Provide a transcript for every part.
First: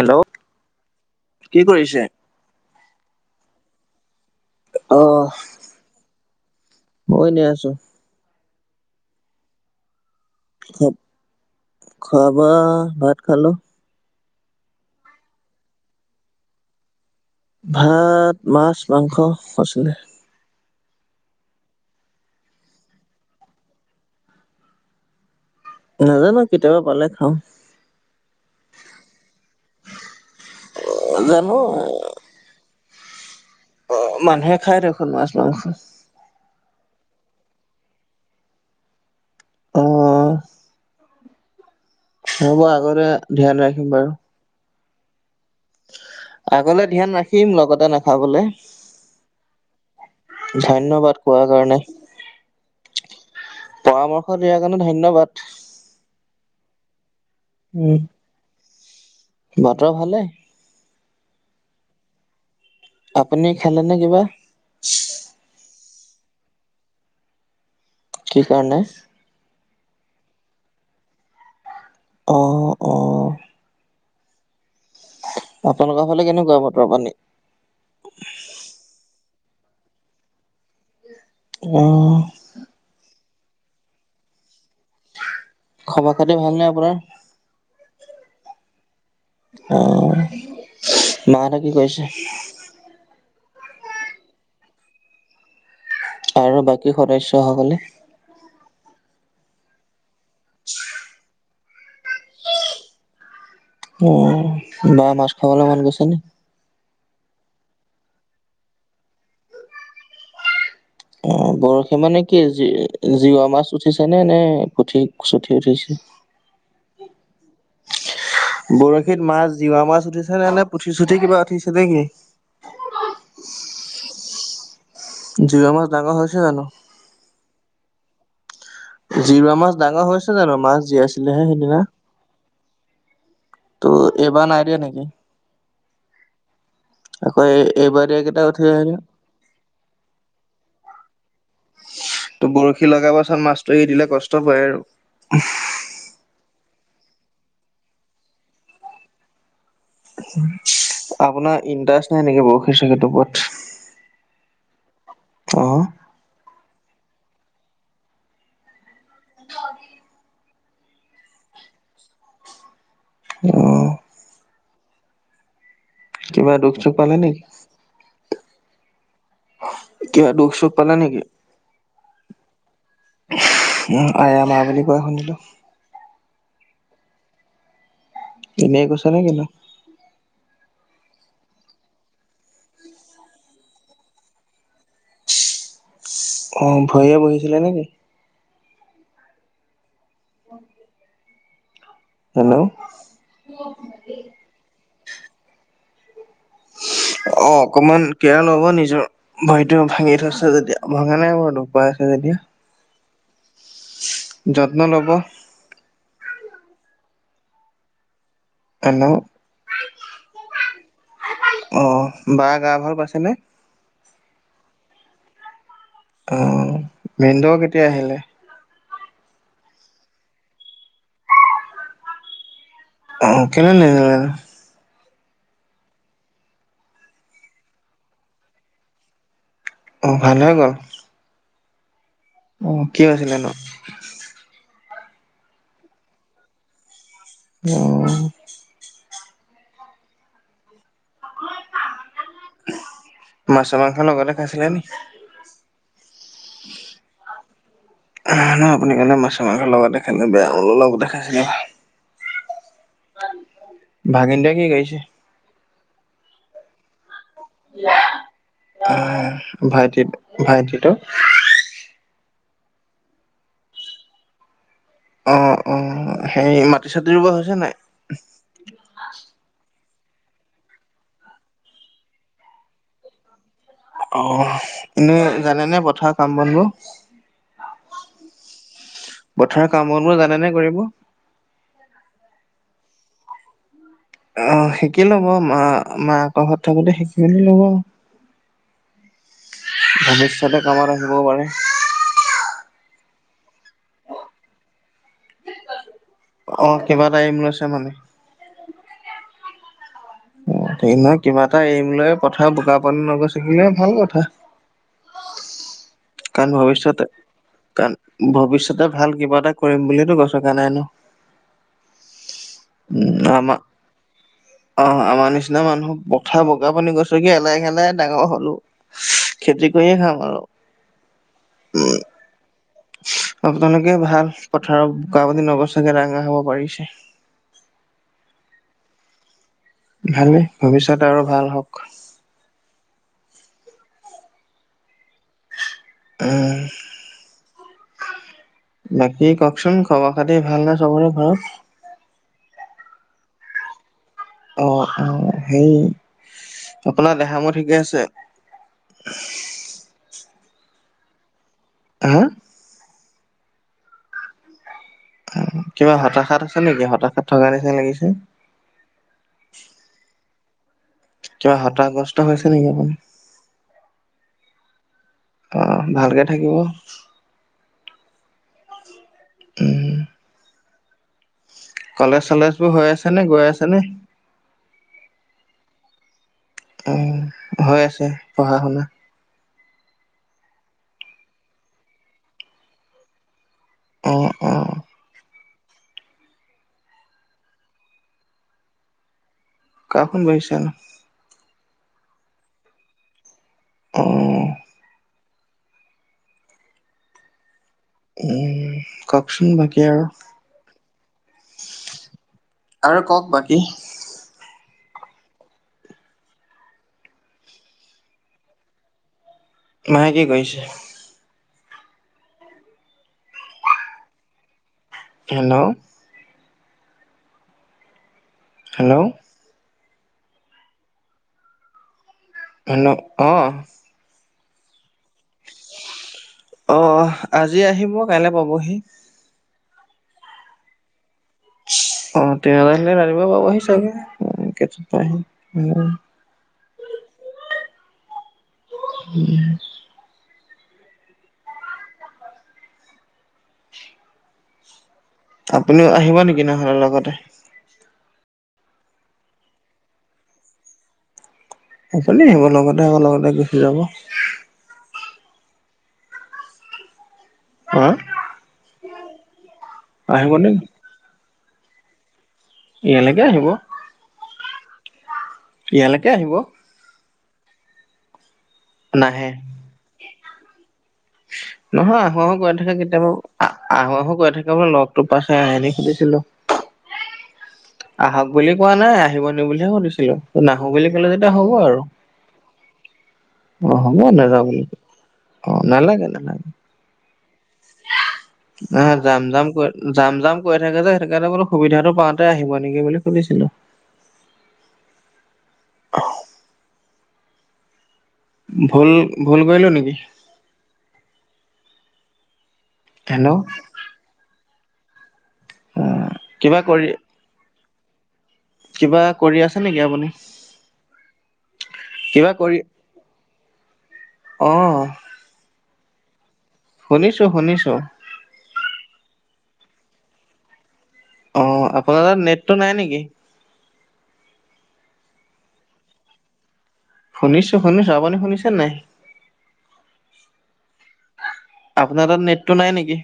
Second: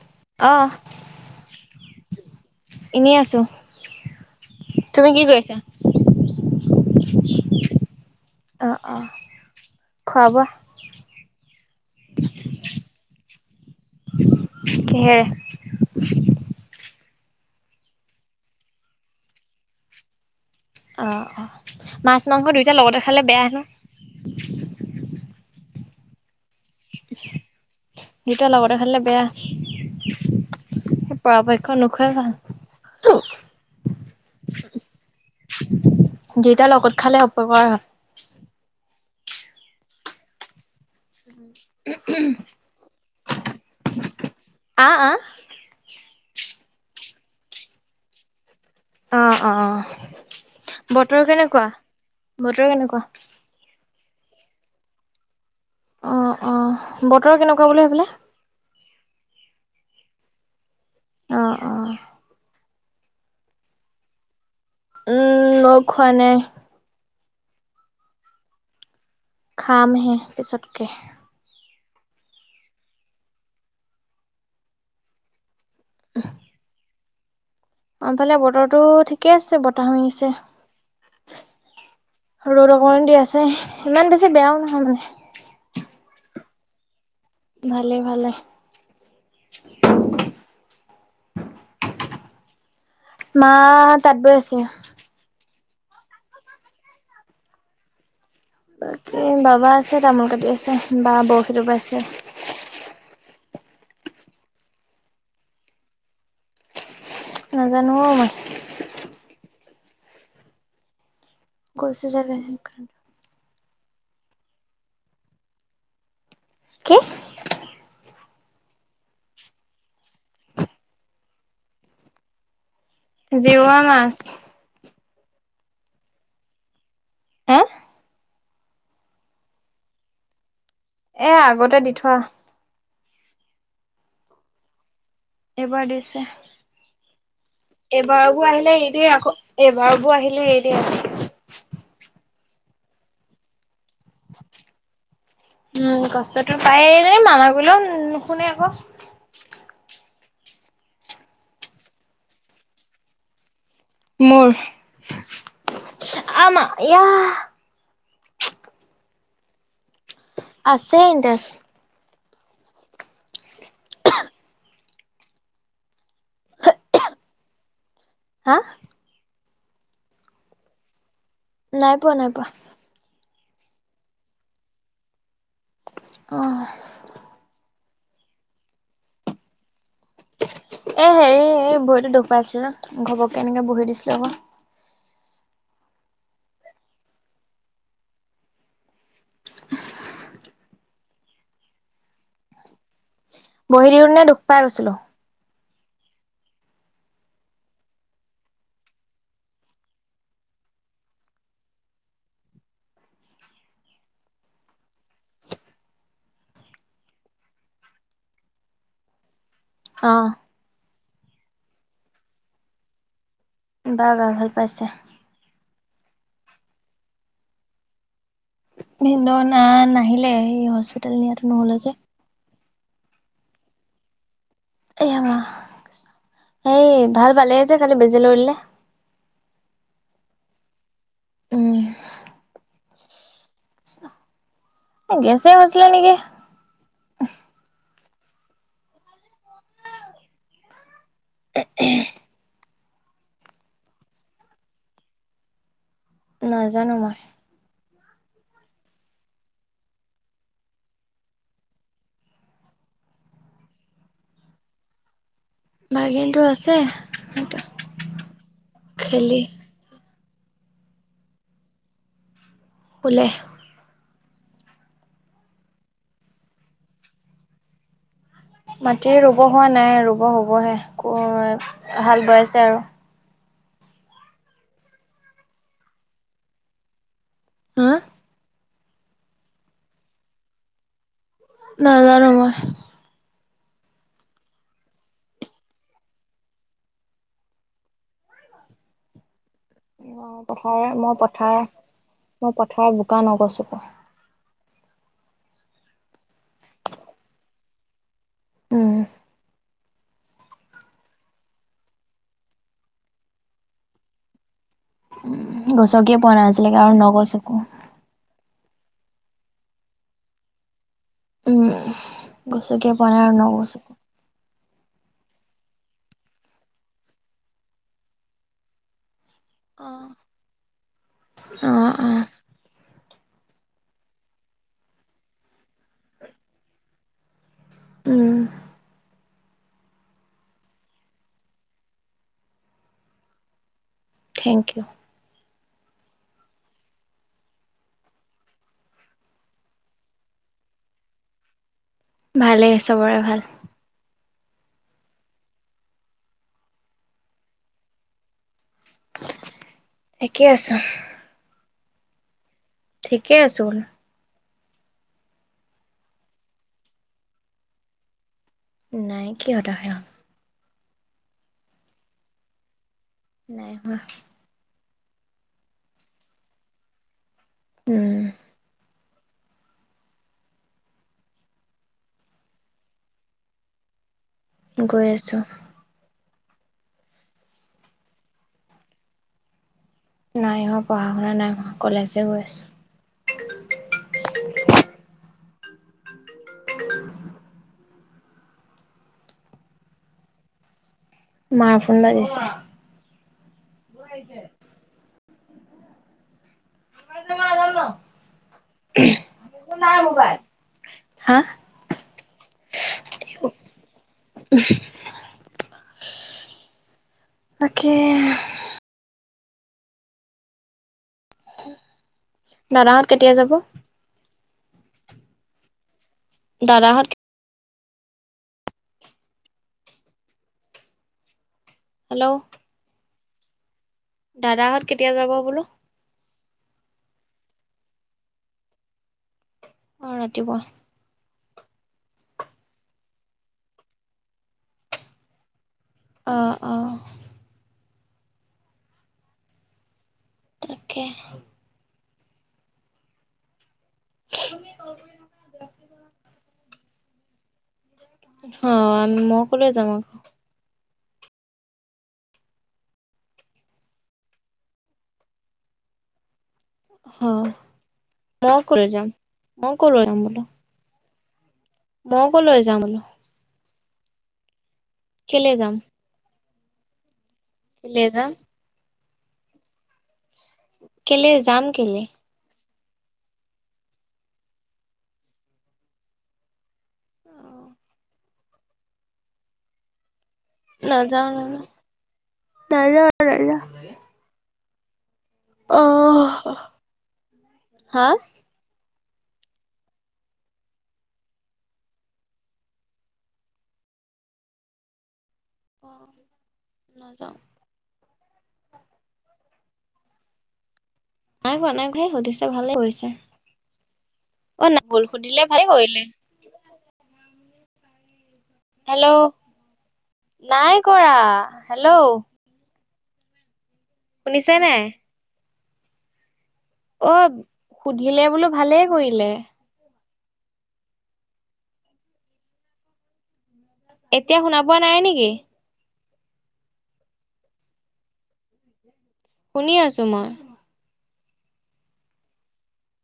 Hello অহ কি কৰিছে এনেই আছো তুমি কি অহ কৰিছা? মই ইনেই আছো অ অ খোৱা। বোৱা খোৱা বোৱা এই ভাত খালো কিহে ভাত মাছ মাংস আছিলে অ অ মাছ মাংস দুয়োটা লগতে খালে বেয়া হেনো নাজানো? কেতিয়াবা পালে খাওঁ। নিটোয়া [unintelligible] লগতে [unintelligible] বেয়া। সেই, জানো পৰাপক্ষত নোখোৱাই ভাল। অ', অ', অ'। মানুহে, খাই দেখোন মাছ মাংস। দুয়োতাৰ লগত খালে অপকাৰ হয়। অহ। [unintelligible] হ'ব, আগতে ধ্যান ৰাখিম বাৰু। আ, আ। আগলে ধ্যান ৰাখিম, লগতে নাখাবলৈ। অ', অ'। ধন্যবাদ বতৰ কোৱাৰ কেনেকুৱা? কাৰণে। বতৰ কেনেকুৱা? পৰামৰ্শ দিয়াৰ কাৰণে ধন্যবাদ। অ', অ'। বতৰ কেনেকুৱা বুলি উম। ভাবিলে? বতৰ ভালেই। অ', অ'। আপুনি খালেনে কিবা? উম, মই খোৱা নাই। কি কাৰণে? খাম হে, পিছতকে। অ', অ'। আপোনালোকৰ ফালে কেনেকুৱা, বতৰ পানী? আনফালে বতৰটো ঠিকেই আছে, বতাহো আহিছে। অ'। ৰ'দ অকণমান দি আছে। ইমান বেছি বেয়াও নহয়, মানে। খবৰ পাতি ভালনে আপোনাৰ? ভালে, ভালে। মাৰা কি কৰিছে? মা, তাঁত বৈ আছে। আৰু, বাকী সদস্যসকলে? বাকি, বাবা আছে। তামোল কাটি আছে, বা। [unintelligible] অ', বা মাছ খাবলে মন গৈছে নি? নাজানো, অ' মই। অ', বৰশী গৈছে মানে চাগে কি সেইকাৰণে। জি-জিৱা মাছ। উঠিছা নে, নে পুঠি চুঠিয়েই উঠিছে? কি? [unintelligible] বৰশীত মাছ জিৱা মাছ উঠিছে নে, নে পুঠি চুঠি কিবা উঠিছে নেকি? জিৱা মাছ। জিৱা মাছ ডাঙৰ হৈছে জানো? [unintelligible] জিৱা মাছ ডাঙৰ হৈছে জানো? মাছ এ জীয়াইছিলেহে আগতে সেইদিনা। দি থোৱা ত'এইবাৰ নাই দিয়া নেকি? এইবাৰ দিছে। আকৌ এই দিয়া এইবাৰ কেইটা বৌ উঠি আহিলে এই দি আকৌ। এইবাৰ বৌ আহিলে এই দি আকৌ। তোৰ, বৰশী লগাবাচোন মাছ। তই এৰি দিলে কষ্ট পায় আৰু। তাই এৰিলে, মানা কৰিলেও নুশুনে আকৌ। আপোনাৰ ইণ্ট্ৰাছ নাই নেকি? বহু কিছু ক্ষেত্ৰৰ ওপৰত। মোৰ। [unintelligible] অ', আছে ইণ্ট্ৰাৰেছ। [inaudible] কিবা দুখ চুখ পালা নেকি? হা কিবা দুখ চোখ পালা নেকি? নাই পোৱা নাই পোৱা। আয়া মাই বুলি কোৱা শুনিলো। অহ, এনেই কৈছ নে কিনো। এ হেৰি-হেৰি এই ভৰিতো দুখ পাইছিল ন ঘপক এনেকে বহি দিছিলো আকৌ। অ' ভয়ে বহিছিলে নেকি? অ', হেল্ল', বহি দি নে দুখ পাই গৈছিলো উ [inaudible] অ' অকমান কেয়াৰ লব নিজৰ ভৰিতো ভাঙি থৈছে যেতিয়া ভঙা নাই বাৰু দুখ পাই আছা যে ক দিয়া [unintelligible] যত্ন ল'ব। হেল্ল, অ অ' বা গা ভাল পাইছেনে? বা গা ভাল পাইছে। অ' ভিনদেও কেতিয়া আহিলে? ভিনদেও না নাহিলে সেই হস্পিতেল নিয়াতো নহেলে যে। অ' কেনে য এ এই ভাল পালে যে কালি বেজি লৈ ললে। অ' ভাল হৈ গ'ল। উম, অ' কি হৈছিলে নো? গেছে হৈছিলে নেকি? অ', উ [inaudible] মাছ মাংস লগতে খাইছিলে নি? নাজানো মই নহয় আপুনি কাইলে মাছ মাংস লগত খাই বেয়া হল লগতে খাইছিলে নহয়। ভাগিনটোৱে কি কৰিছে? ভাগিনটো আছে। খেলি অহ ভাইটি ভাইটিটো। শুলে। অ-অ সেই মাটি চাটি ৰোৱা হৈছে নাই। মাটি ৰুব হোৱা নাই ৰুব হবহে ক হাল বয় আছে আৰু। অ' এনেই জানে নে পথাৰ কাম বনবোৰ। উম, পথাৰৰ কাম বন বোৰ জানে নে কৰিব? নাজাৰো মই। অ' শিকি লব মা-মাকৰ ঘৰত থাকোতে শিকি লব। উম, [inaudible] অ' পথাৰ মই পাৰে পথাৰ মই পথাৰ বোকা নগছো। অ' কিবা টাইম লৈছে মানে। উম অ' নহয় কিবা এটা এৰিমৈ পথা বোকা পানী নগৰ ছিকিলে ভাল কথা। উ গছকিয় পোৱা না কাৰণ আছিলেকে আৰু নগছ একো। ত' ভাল কিবা এটা কৰিম বুলিতো গৈছকা নাই ন। গচকিযে পোৱা নাই উম আৰু আমাৰ নগচো। অ' আমাৰ নিচিনা মানুহ পথাৰ বগা পানী গছকি এলাই ঘেলাই ডাঙৰ হ'লো। খেতি কৰিয়ে খাম আৰু। অ'-অ'। তেনেকে ভাল পথাৰত বোকা পানী নগচাকে ডাঙৰ হ'ব পাৰিছে। উম। ভালেই ভৱিষ্যত আৰু ভাল হওক। Thank you. উম্। বাকী কওকচোন খবৰ খাতি ভাল নে চবৰে ঘৰত। ভালেই চবৰে ভাল। অ'-অ'সেই আপোনাৰ দেহা মোৰ ঠিকে আছে। ঠিকে আছোঁ। হা। ঠিকেই আছো। উম, কিবা হতাশাত আছা নেকি, হতাশাত থকা নিচিনা লাগিছে। নাই কি হতাশা কিবা হতাসগ্ৰস্ত হৈছে নেকি আপুনি। নাই হোৱা। অ' ভালকে থাকিব। উম। উম। কলেজ চলেজ বোৰ হৈ আছে নে গৈ আছে নে। গৈ আছো। উম, হৈ আছে পঢ়া শুনা। নাই হোৱা পঢ়া শুনা নাই হোৱা, কলেজহে গৈ আছো। অ'- অ'। [inaudible] কাৰ ফোন বাজিছে নো। মাৰ ফোন বাজিছে। অ' [inaudible] উম, কওকচোন বাকী আৰু। হা আৰু কওক বাকী। তাকে। মায়ে কি কৰিছে। দাদাহত কেতিয়া যাব। হেল্ল'। দাদাহঁত হেল্ল'। হেল্ল'। হেল্ল' অ'। দাদাহঁত কেতিয়া যাব বোলো। অ' আজি আহিব কাইলে পাবহি। অ' ৰাতিপুৱা। অ' তেওঁ আহিলে ৰাতিপূৱা পাবহি চাগে কেতাত পায়হি, উম্। অ' -অ'। উম। তাকে। [inaudible] আপুনিও আহিব নেকি [unintelligible] অ' মই ক'লৈ যাম আকৌ। আপুনি আহিব লগতে আকৌ লগতে গুচি যাব অ [inaudible] মই কলৈ যাম মই কলৈ যাম আহিব বোলো নে মই কলৈ যাম বোলা ইয়ালৈকে আহিব যাম ইয়ালৈকে আহিব [inaudible] নাহে কেলে যাম কেলে নহয় মোক আহো আহো কৈ থাকে বুলো লগটো পাইছে আহনে সুধিছিলো আহক বুলি কোৱা নাই আহিব নি বুলিহে সুধিছিলো নাহো বুলি ক'লে নাযাও যেতিয়া হ'ব আৰু নাযাও নাযাও নাযাও অ হ'ব নাযাওঁ বুলি ক অ নালাগে নালাগ অহ হা অ জাম জাম ক যাম জাম কৈ থাকে যে সেইটো কাৰণে বোলো সুবিধাটো পাওঁতে আহিব নেকি বুলি শুনিছিলো [inaudible] অ নাযাওঁ ভুল ভুল কৰিলো নেকি নাইহোৱা [unintelligible] সুধিছে ভালে কৰিছে হেল্ল' সুধিলে ভাল অ কৰিলে কিবা কৰি কিবা হেল্ল' কৰি আছে নেকি আপুনি নাই কৰা হেল্ল' কিবা কৰি [inaudible] অ শুনিছে নাই অ শুনিছো শুনিছো সুধিলে বোলো ভালেই কৰিলে অ আপোনাৰ তাত নেটটো নাই নেকি এতিয়া শুনা পোৱা নাই নেকি শুনিছো শুনিছো আপুনি শুনিছে নাই শুনি আছো মই আপোনাৰ তাত নেটটো নাই নেকি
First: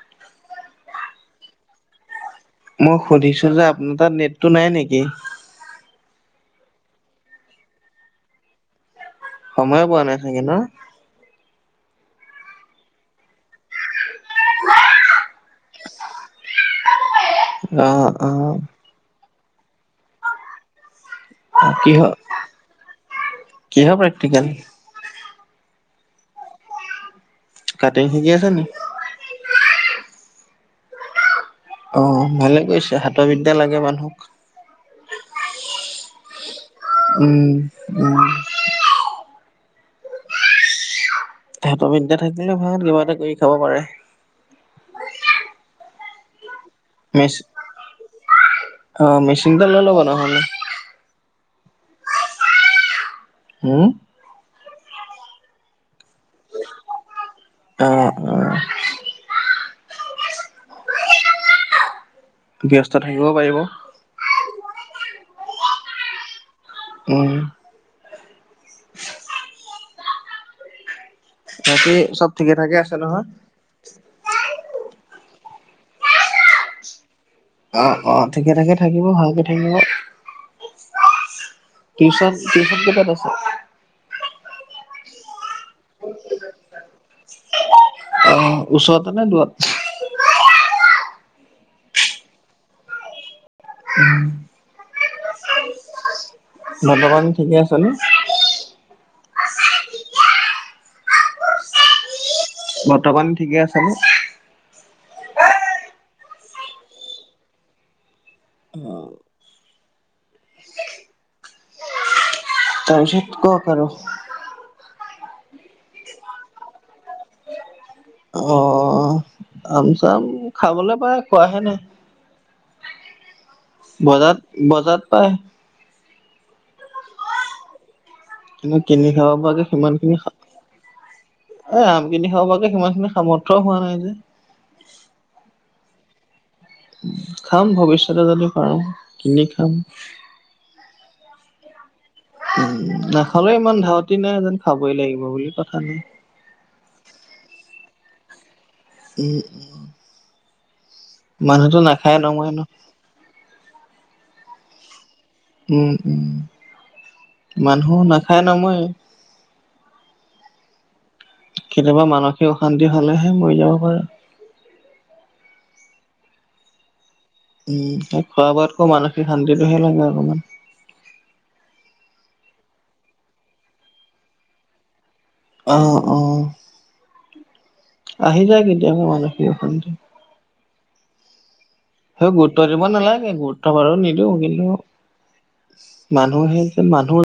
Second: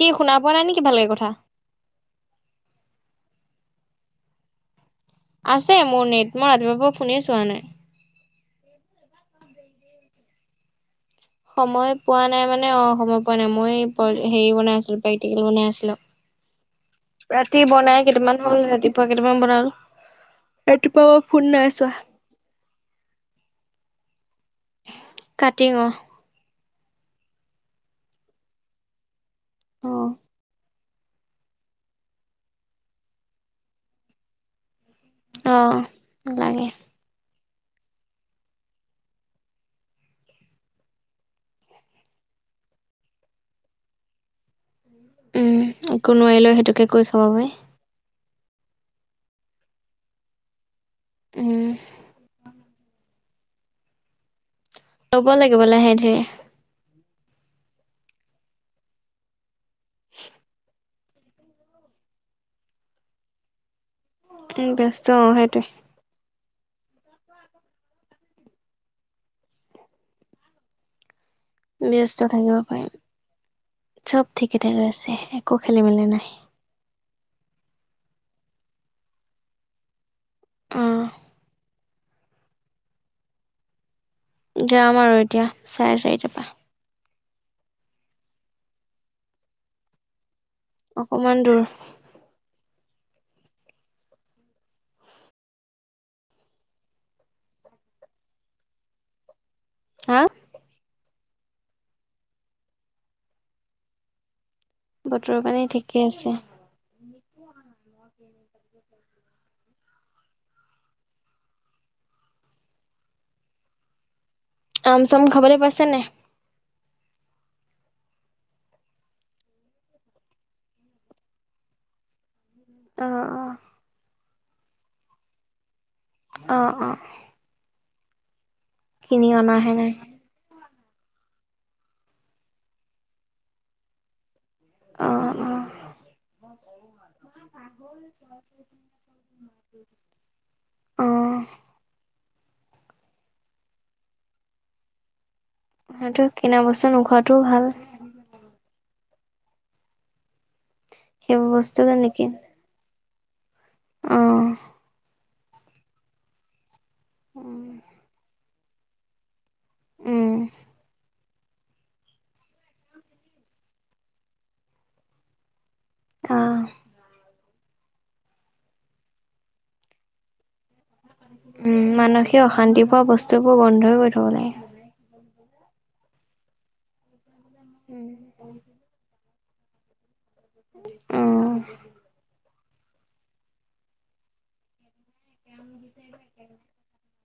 কি শুনা পোৱা নাই নেকি ভালকে কথা মই সুধিছোঁ যে আপোনাৰ তাত নেটটো নাই নেকি আছে মোৰ নেট মই ৰাতিপুৱা ফোনে চোৱা নাই সময় পোৱা নাই চাগে ন সময় পোৱা নাই মানে অ সময় পোৱা নাই মই সেইৰি বনাই আছিলো পাইটিকেল বনাই আছিলো ৰাতি বনাই অ', কেইটামান অ', হ'ল ৰাতিপুৱা কেইটামান বনালো ৰাতিপুৱা ফোন নাইছোৱা কি হয় প্ৰেক্টিকেল কাটিঙ কাটিং শিকি আছে নি অহ অ ভালে গৈছে হাতৰবিদ্যা লাগে মানুহক অ লাগে উম উম হাতৰ বিদ্যা থাকিলে ভাল কিবা এটা কৰি খাব পাৰে উম একো নোৱাৰিলেও সেইটোকে কৰি খাব মেচ পাৰি অ মেচিনতে লৈ ল'ব নহ'লে উম উম ৰ'ব লাগিব লাহে ধিৰে অ অ [inaudible] ব্যস্ত থাকিব পাৰিব। উ ব্যস্ত অ' সেইটোৱে। উম। বাকী ব্যস্ত চব ঠিকে থাকিব ঠাকে আছে পাৰিম নহয়? চব ঠিক কেতে গৈ আছে একো খেলি মেলি নাই। অ', অ' ঠিকে ঠাকে থাকিব ভালকে থাকিব। অ'। টিউচন টিউশন কিবাত আছে। যাম আৰু এতিয়া চাৰে চাৰিট পা। অ', ওচৰতে নে দুৱাত। অকমান দূৰত। নটকান ঠিকে আছে ন। হা। বৰ্তমান ঠিকে আছে নে। বতৰৰ পানী ঠিকেই আছে। তাৰপিছত কক আৰু। আম চাম খাবলে পাছ নে। অ', আম চাম খাবলৈ পায় কোৱাহে নাই। অ', অ। বজাত বজাৰ পাই। অ', অ'। কিনি খাব পৰাকে অনাহে নাই সিমান খিনি খা এই আমখিনি খাব পকে সিমানখিনি সামৰ্থয়ও হোৱা নাই যে। অ', অ'। খাম ভৱিষ্যতে যদি পাৰো কিনি খাম। অ', উম নাখে ইমান ধাউতি নাই যেন খাবই লাগিব বুলি। কথা নাই। সেইটো কিনা বস্তা নোখোৱাাতটোও ভাল। উম', উম। সেইবোৰ মানুহতো বস্তু নাখায় নেকি নহয় ন। অ'। উম', উম', মানুহ নাখায় নমৰে। উম। কেতিয়াবা মানসিক অশান্তি হলেহে মৰি যাব পাৰে। অ'। উম', খোৱা বোৱাতকৈ মানসিক শান্তিটোহে লাগে অকমান। উম', মানসিক অশান্তি পোৱা বস্তুবোৰ বন্ধই গৈ থব লাগে। অ', অ। আহি যায় কেতিয়াবা মানুসিক অশান্তি। অ'। সেই গুৰুত্ব দিব নালাগে গুৰুত্ব বাৰু নিদিওঁ কিন্তু মানুহে যে মানুহৰ